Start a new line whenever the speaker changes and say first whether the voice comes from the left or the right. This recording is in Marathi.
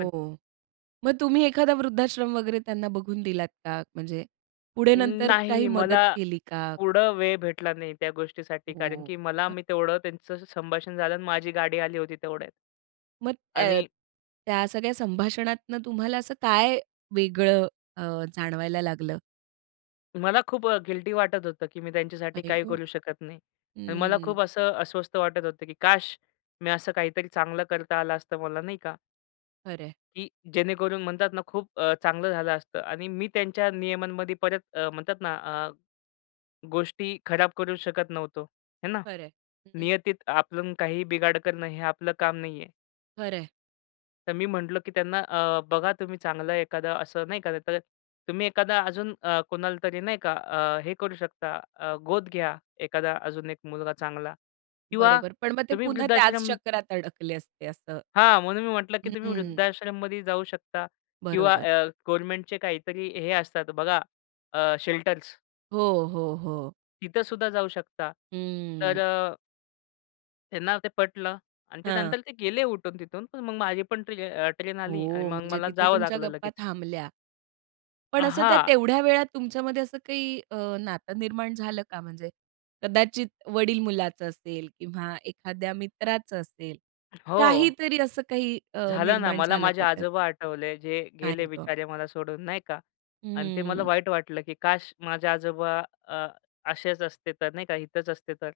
left: पण
right: मग तुम्ही एखादा वृद्धाश्रम वगैरे त्यांना बघून दिलात का? म्हणजे पुढे
left: अं,
right: नंतर काही
left: नाही
right: मदत
left: मला
right: केली का?
left: पुढं वेळ भेटला नाही त्या गोष्टीसाठी कारण
right: हो.
left: की मला मी तेवढं त्यांचं संभाषण झालं आणि माझी गाडी आली होती तेवढ्यात.
right: मग अ,
left: आणि
right: त्या सगळ्या संभाषणातून तुम्हाला असं काय वेगळं अ, जाणवायला लागलं?
left: मला खूप अ, गिल्टी वाटत होतं, की मी त्यांच्यासाठी
right: आई
left: काही
right: ग!
left: करू शकत नाही. आणि मला
right: हम्म.
left: खूप असं अस्वस्थ वाटत होतं, की काश! मी असं काहीतरी चांगलं करता आलं असतं मला नाही का?
right: खरं आहे.
left: की जेणेकरून म्हणतात ना खूप अ, चांगलं झालं असतं. आणि मी त्यांच्या नियमांमध्ये परत अ, म्हणतात ना अ, गोष्टी खराब करू शकत नव्हतो. आहे ना?
right: खरं आहे. हं.
left: नियतीत आपलं काहीही बिघाड करणं हे आपलं काम नाहीये.
right: खरं आहे.
left: तर मी म्हटलं की त्यांना अ, बघा तुम्ही चांगलं एखादं असं नाही का तर, तुम्ही एखादा अजून अ, कोणाला तरी. नाही का? अ, हे करू शकता अ, गोद घ्या एखादा अजून एक मुलगा चांगला किंवा
right: बरोबर. पण मग ते
left: तुम्ही
right: पुन्हा त्याच
left: वृद्धाश्रम
right: चक्रात अडकले असते. असं
left: हां, म्हणून मी म्हटलं, की तुम्ही
right: हं.
left: वृद्धाश्रममध्ये जाऊ शकता किंवा
right: बरोबर.
left: अ, गव्हर्नमेंटचे काहीतरी हे असतात बघा अ, शेल्टर्स
right: हो, हो, हो.
left: तिथंसुद्धा जाऊ शकता. तर
right: हं.
left: अ त्यांना ते पटलं आणि
right: हां
left: त्यानंतर ते गेले उठून तिथून, पण मग माझी पण ट्र ट्रेन आली आणि
right: हो,
left: मग
right: म्हणजे
left: मला
right: तिथे
left: जावं
right: तुमच्या
left: लागलं
right: गप्पा
left: लगेच.
right: थांबल्या. पण असं त्या
left: हां.
right: तेवढ्या वेळात तुमच्यामध्ये असं काही अ, नातं निर्माण झालं का? म्हणजे कदाचित वडील-मुलाचं असेल किंवा एखाद्या मित्राचं असेल,
left: हो.
right: काहीतरी असं काही अ,
left: झालं ना,
right: निर्माण
left: मला
right: झालं
left: माझे
right: का त्यात?
left: आजोबा आठवले जे
right: काय
left: गेले
right: गं.
left: बिचारे मला सोडून नाही का आणि ते मला
right: हम्म.
left: वाईट वाटलं की काश! माझे आजोबा अ, असेच असते, तर नाही का इथंच असते तर?